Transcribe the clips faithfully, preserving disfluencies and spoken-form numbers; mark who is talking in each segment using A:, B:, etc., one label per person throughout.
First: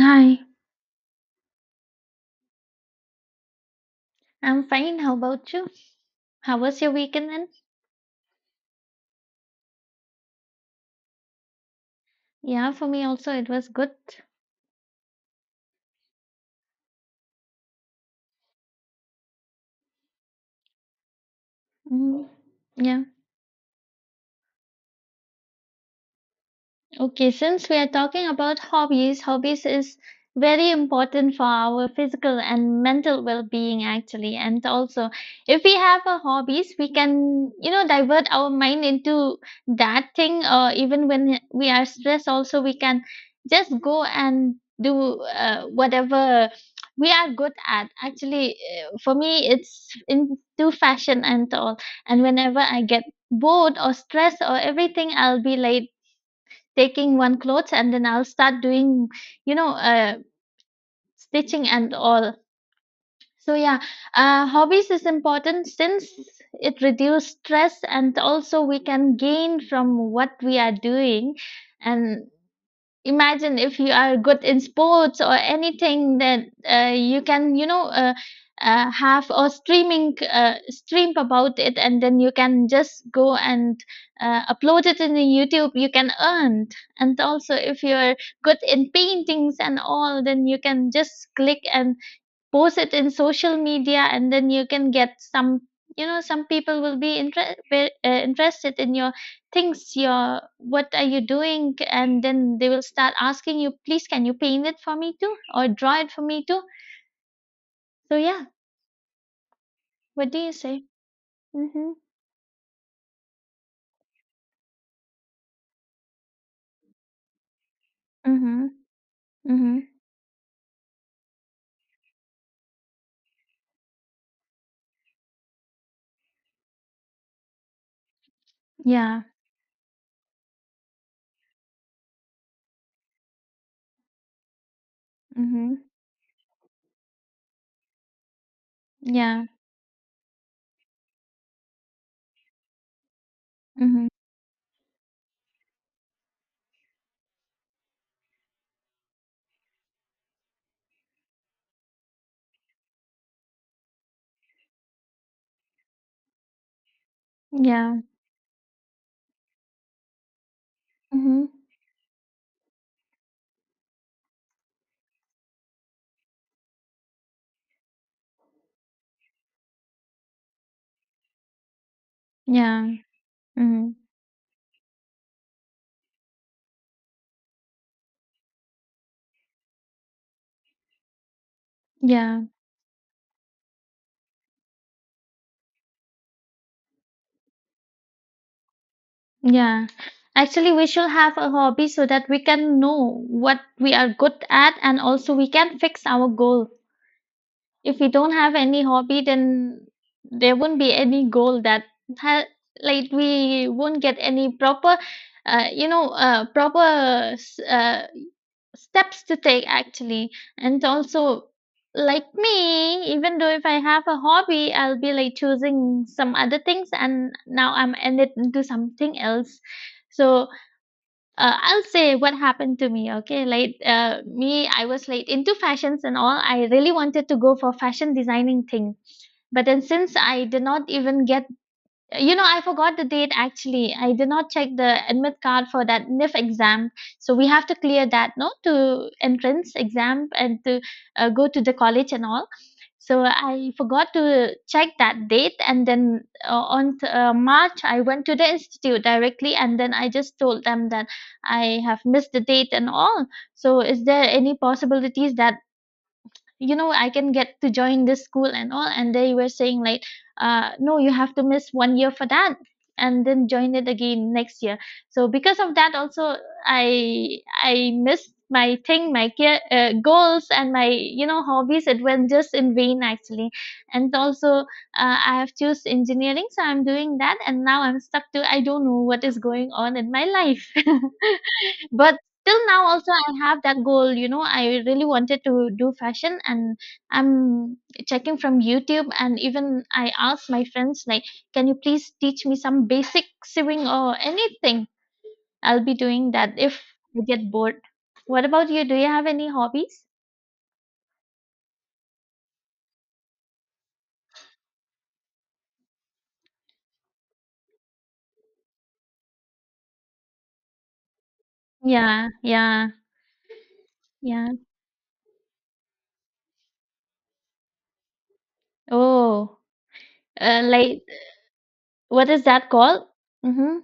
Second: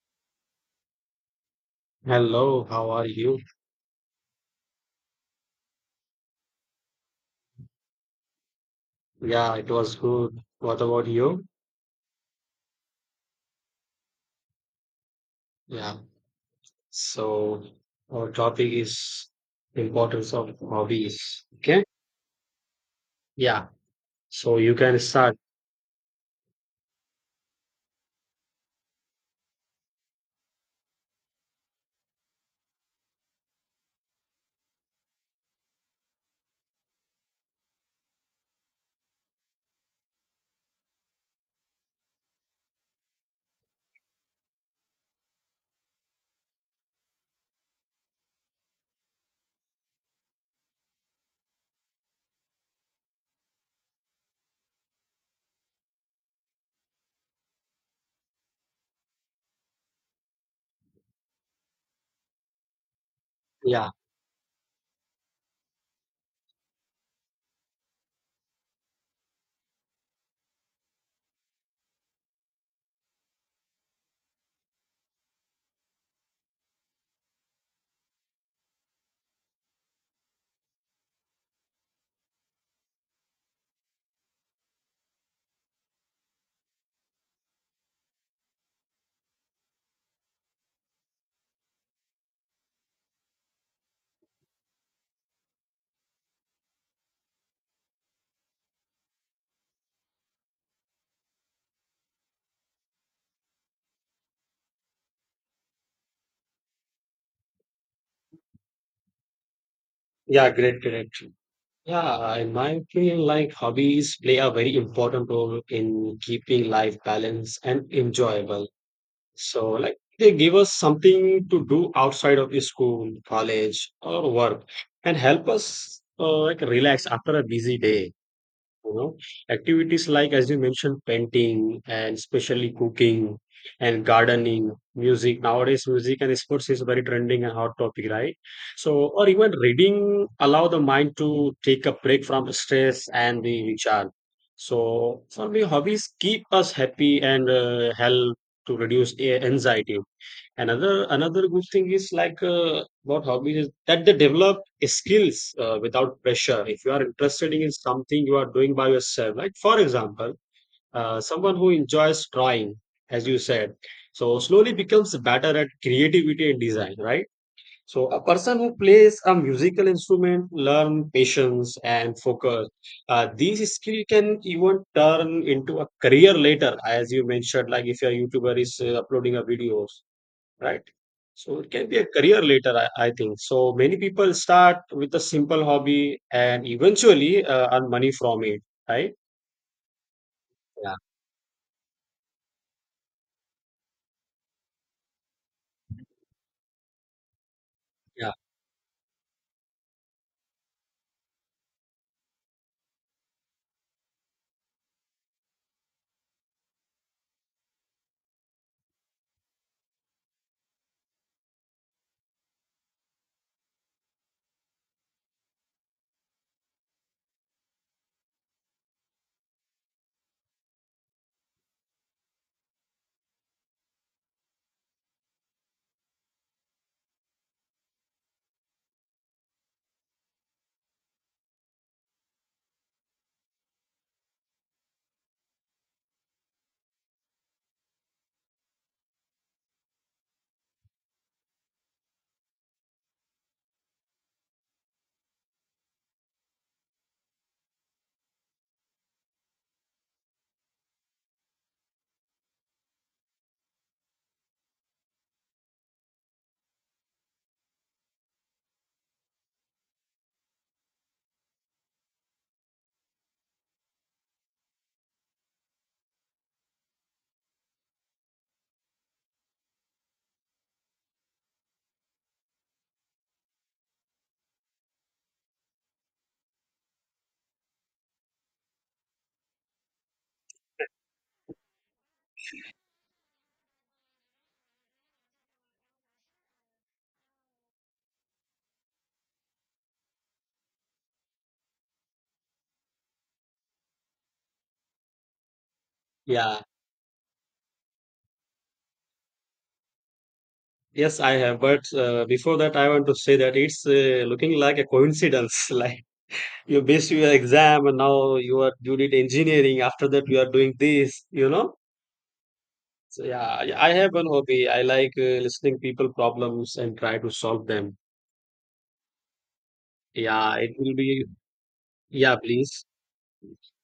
A: Hi,
B: Hello, how are you?
A: I'm fine. How about you? How was your weekend then?
B: Yeah, it was good. What about you?
A: Yeah, for me also it was good.
B: Yeah. So our topic is importance of hobbies. Okay.
A: Mm, yeah.
B: Yeah. So you can start.
A: Okay, since we are talking about hobbies, hobbies is very important for our physical and mental well-being actually. And also, if we have a hobbies, we can, you know, divert our mind into that thing, or even when we are stressed also we can just go and do uh, whatever we are good at. Actually, uh, for me it's into fashion and all. And whenever I get bored or stressed or everything, I'll be like taking one clothes and then I'll start doing, you know, uh, stitching and all. So yeah,
B: Yeah.
A: uh, hobbies is important since it reduce stress and also we can gain from what we are doing, and imagine if you are good in sports or anything that uh, you can you know uh, uh, have or streaming uh, stream about it, and then you can just go and uh, upload it in the youtube, you can earn. And also if you are good in paintings and all, then you can just click and post it in social media, and then you can get some, you know, some people will be inter- ve- uh, interested in your things, your what are you doing, and then they will start asking you, please can you paint it for me too or draw it for me too. So yeah, what do
B: Yeah.
A: you
B: Great.
A: say?
B: Great.
A: Mhm.
B: Yeah. In my opinion, like hobbies play a very important role in keeping life balanced and enjoyable.
A: Mhm. Mhm.
B: So like they give us something to do outside of the school, college, or work, and help us uh, like relax after a busy day. you know
A: Yeah.
B: Activities like, as you mentioned, painting and especially cooking and gardening, music,
A: Mhm.
B: nowadays music and sports is very trending and hot topic, right? So or
A: Yeah.
B: even reading allow the mind to take a break from stress and the recharge.
A: Mhm.
B: So for me, hobbies keep us happy and uh, help to reduce a- anxiety. Another another good thing is like, uh, about hobbies, is that they develop skills uh, without pressure. If you are interested in
A: Yeah.
B: something you are doing by yourself, like for example, uh,
A: Mhm.
B: someone who enjoys drawing, as you said, so slowly becomes better at creativity and design, right? So a person who plays a musical instrument learn patience and focus.
A: Yeah.
B: Uh, these
A: Mhm.
B: skill can even turn into a career later, as you mentioned, like if your YouTuber is uh, uploading a videos, right? So it can be a career
A: Yeah.
B: later, I, I think. So many people start with a simple hobby and eventually uh, earn money from it, right?
A: Yeah. Actually, we
B: Yeah,
A: should have a hobby so that we can know what we are good at and also we can fix our goal. If we
B: yeah,
A: don't have any hobby, then there won't be any goal that ha, like we won't get any proper, uh, you know, uh, proper s- uh, steps to take actually. And also, like me, even though if I have a hobby, I'll be like choosing some other things and now I'm ended into something else. So, uh, I'll say what happened to me. Okay, like uh, me, I was late into fashions and all. I really wanted to go for fashion designing thing, but then since I did not even get, you know, I forgot the date actually. I did not check the admit card for that N I F exam, so we have to clear that no to entrance exam and to uh, go to the college and all. So I forgot to check that date, and then uh, on t- uh, March I went to the institute directly, and then I just told them that I have missed the date and all. So is there any possibilities that, you know, I can get to join this school and all? And they were saying like, uh no, you have to miss one year for that and then join it again next year. So because of that also, i i missed my thing, my care, uh, goals, and my, you know, hobbies, it went just in vain actually. And also, uh, I have choose engineering, so I'm doing that, and now I'm stuck to, I don't know what is going on in my life. But till now also I have that goal, you know, I really wanted to do fashion. And I'm checking from youtube, and even I asked my friends like, can you please teach me some basic sewing or anything? I'll be doing that
B: yeah.
A: if I get bored. What about you? Do you have any hobbies?
B: Yes, I have. But uh, before that, I want to say that it's uh, looking like a coincidence. Like, you based your exam and now you are, you did engineering. After that, you are doing this. You know.
A: Yeah, yeah,
B: So yeah, yeah, I have one
A: yeah.
B: hobby. I like uh, listening people problems and try to solve them.
A: Oh,
B: Yeah,
A: uh,
B: it will
A: like,
B: be.
A: what
B: Yeah,
A: is that
B: please.
A: called? Mm-hmm.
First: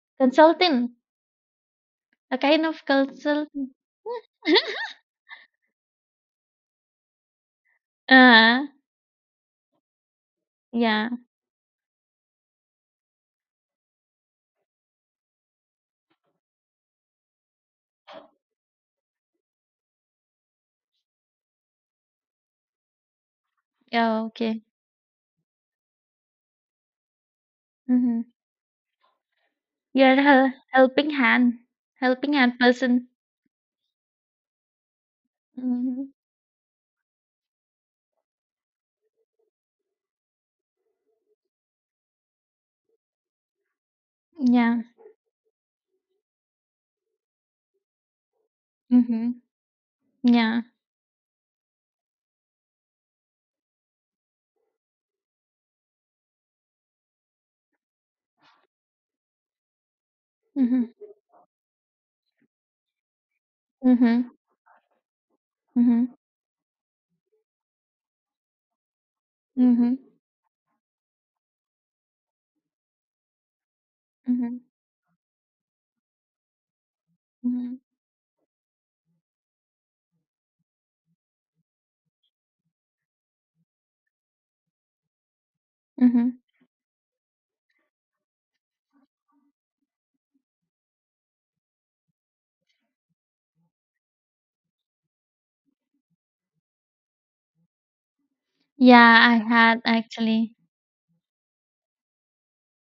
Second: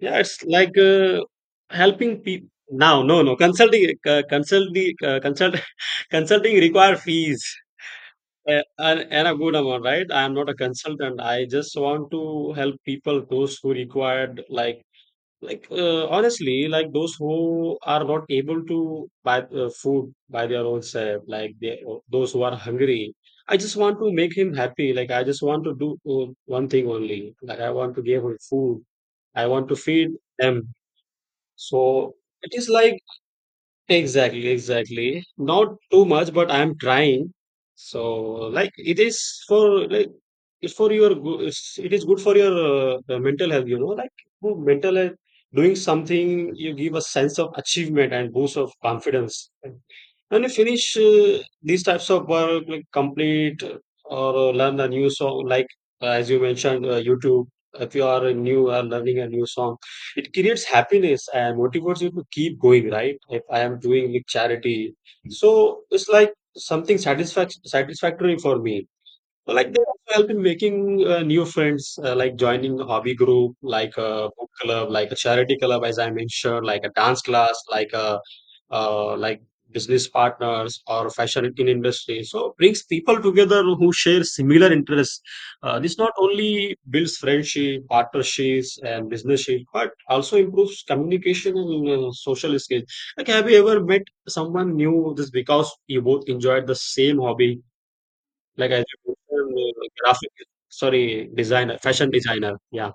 B: Yeah, it's like
A: Consultant.
B: uh, helping
A: A
B: people.
A: kind of
B: Now, no, no,
A: consultant.
B: consulting, uh, consulting, uh, consult, consulting require fees, uh,
A: Uh,
B: and, and a good amount, right? I am not a
A: yeah,
B: consultant. I just want to help people, those who required, like, like uh, honestly, like those who are not able to buy uh, food by their own self, like they, those who are hungry. I just want to
A: yeah,
B: make him
A: okay.
B: happy. Like I just want to do uh, one thing only. Like I want to
A: Mm-hmm.
B: give him food. I want to feed
A: You're a hel
B: them.
A: helping hand,
B: So
A: helping
B: it
A: hand
B: is like,
A: person.
B: exactly, exactly. Not too
A: Mhm.
B: much, but I'm trying. So like it is, for like, it's for your good. It's, it is good for your uh, uh, mental health. You know, like good
A: Yeah.
B: mental health. Doing something you give a sense of achievement and boost of
A: Mhm.
B: confidence when you
A: Yeah.
B: finish uh, these types of work, like complete or uh, learn a new song, like, uh, as you mentioned, uh, YouTube. If you are a new, are learning a new song, it creates
A: Mhm.
B: happiness and motivates you to keep going, right? If I am doing with
A: Mhm.
B: charity. So
A: Mhm.
B: it's like something satisfac satisfactory for me. Like they
A: Mhm.
B: also help in making uh, new friends, uh, like joining a hobby group, like a book
A: Mhm.
B: club, like a charity club, as I mentioned, like a dance class,
A: Mhm.
B: like a uh, like business partners or fashion in industry. So brings people together who share similar interests. Uh, this not
A: Mhm.
B: only builds friendship, partnerships, and businessship, but also improves communication and uh, social skills. Like, have you ever met someone new just because you both enjoyed the same hobby? Like as
A: Yeah,
B: you
A: I
B: mentioned,
A: had
B: uh, graphic,
A: actually.
B: sorry, designer, fashion designer. Yeah.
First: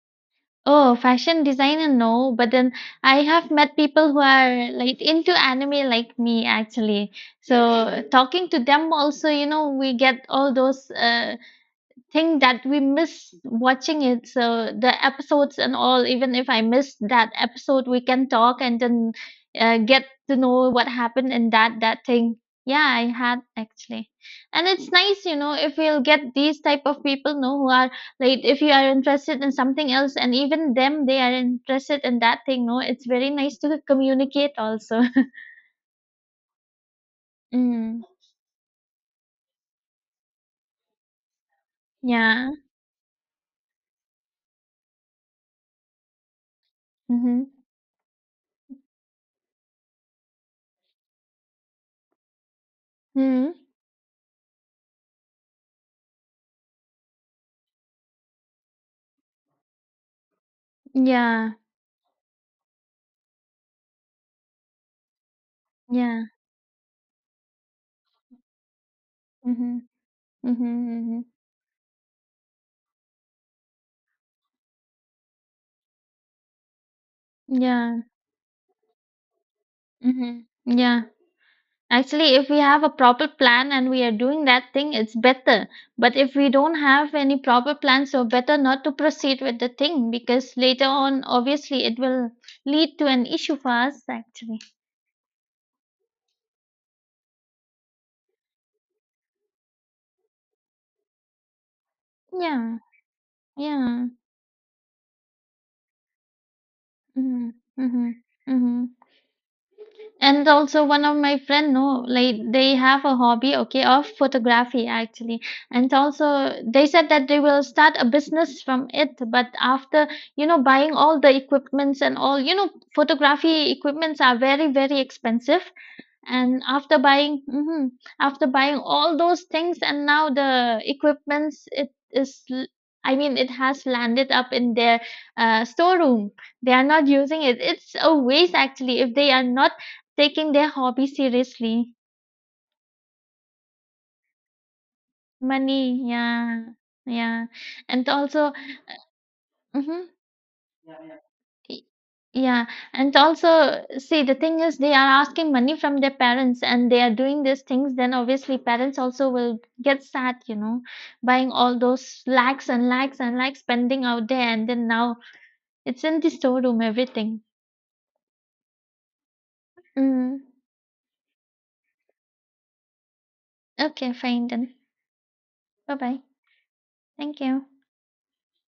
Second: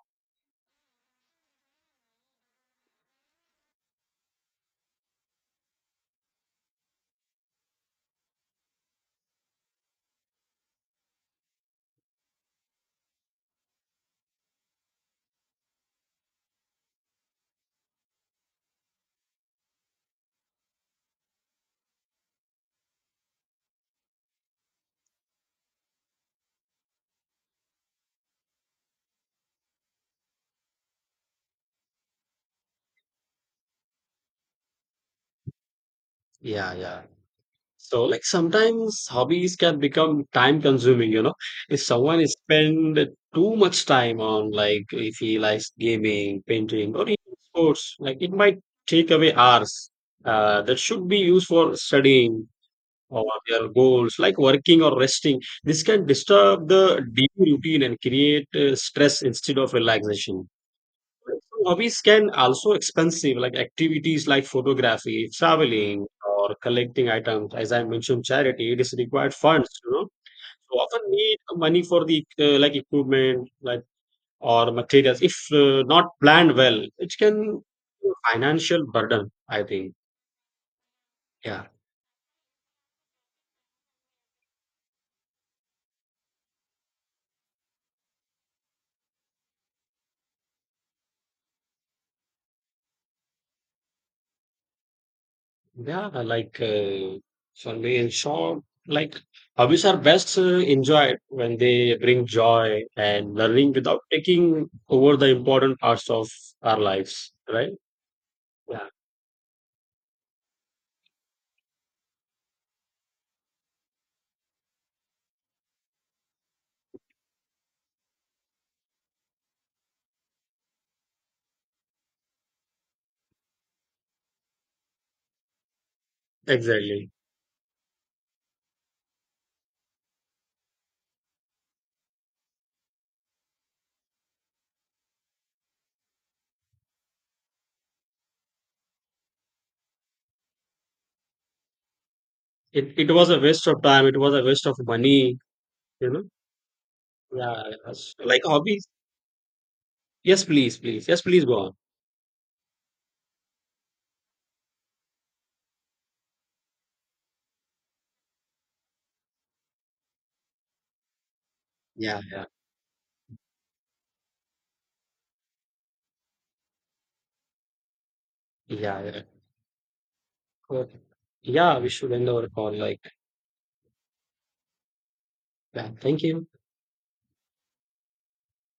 A: Oh, fashion designer, no. But then I have met people who are like into anime like me actually. So talking to them also, you know, we get all those uh thing that we miss watching it, so the episodes and all, even if I miss that episode, we can talk and then uh, get to know what happened in that that thing. Yeah, I had actually. And it's nice, you know, if we'll get these type of people know who are like, if you are interested in something else and even them they are interested in that thing no, it's very nice to communicate also.
B: Yeah, yeah. So
A: Mm,
B: like sometimes hobbies can become time consuming, you know. If someone is
A: yeah.
B: spend too much time on, like if he likes gaming, painting, or even
A: Mm-hmm.
B: sports, like it might take away hours uh, that should be used for studying or
A: Mm-hmm.
B: their goals, like working or resting. This can disturb the daily routine and create uh, stress instead of relaxation.
A: Yeah,
B: So hobbies can also expensive, like activities like photography, traveling,
A: yeah.
B: or collecting items. As I mentioned, charity, it is required funds,
A: Mm-hmm.
B: you know.
A: Mm-hmm.
B: So often
A: Mm-hmm.
B: need money for the uh, like equipment, like, or materials. If uh, not planned well, it can
A: Yeah.
B: be a financial burden, I think.
A: Mhm. Yeah.
B: Yeah.
A: Actually, if we have a proper plan and we are doing that thing, it's better. But if we don't have any proper plan, so better not to proceed with the thing, because later on, obviously, it will lead to an issue for us, actually.
B: Yeah, like uh, for me, in short, like hobbies are best uh, enjoyed when they bring
A: Yeah.
B: joy and learning without
A: Yeah.
B: taking over the important parts of our lives,
A: Mm-hmm.
B: right?
A: Mm-hmm. Mm-hmm.
B: Yeah,
A: And also, one of my friend no, like, they have a hobby, okay, of photography actually. And also they said that they will start a business from it, but after, you know, buying all the equipments and all, you know, photography equipments are very very expensive. And after
B: exactly.
A: buying mhm, after buying all those things, and now the equipments, it is l- I mean it has landed up in their uh, storeroom. They are not using it, it's a waste actually, if they are not taking their hobby seriously.
B: It it was a waste of time. It was a waste of money. You
A: Money,
B: know?
A: yeah. Yeah,
B: Yeah.
A: and
B: Yes. Like
A: also
B: hobbies.
A: mhm,
B: Yes, please, please. Yes, please go on.
A: Y- yeah, and also, see, the thing is, they are asking money from their parents and they are doing these things, then obviously parents also will get sad, you know, buying all
B: Yeah,
A: those
B: yeah,
A: lakhs and lakhs and lakhs spending out there, and then now it's in the storeroom, everything.
B: yeah, yeah.
A: Mm,
B: Okay. Yeah, we should end our call. Like,
A: okay, fine then.
B: yeah,
A: Bye
B: thank
A: bye.
B: you.
A: Thank you.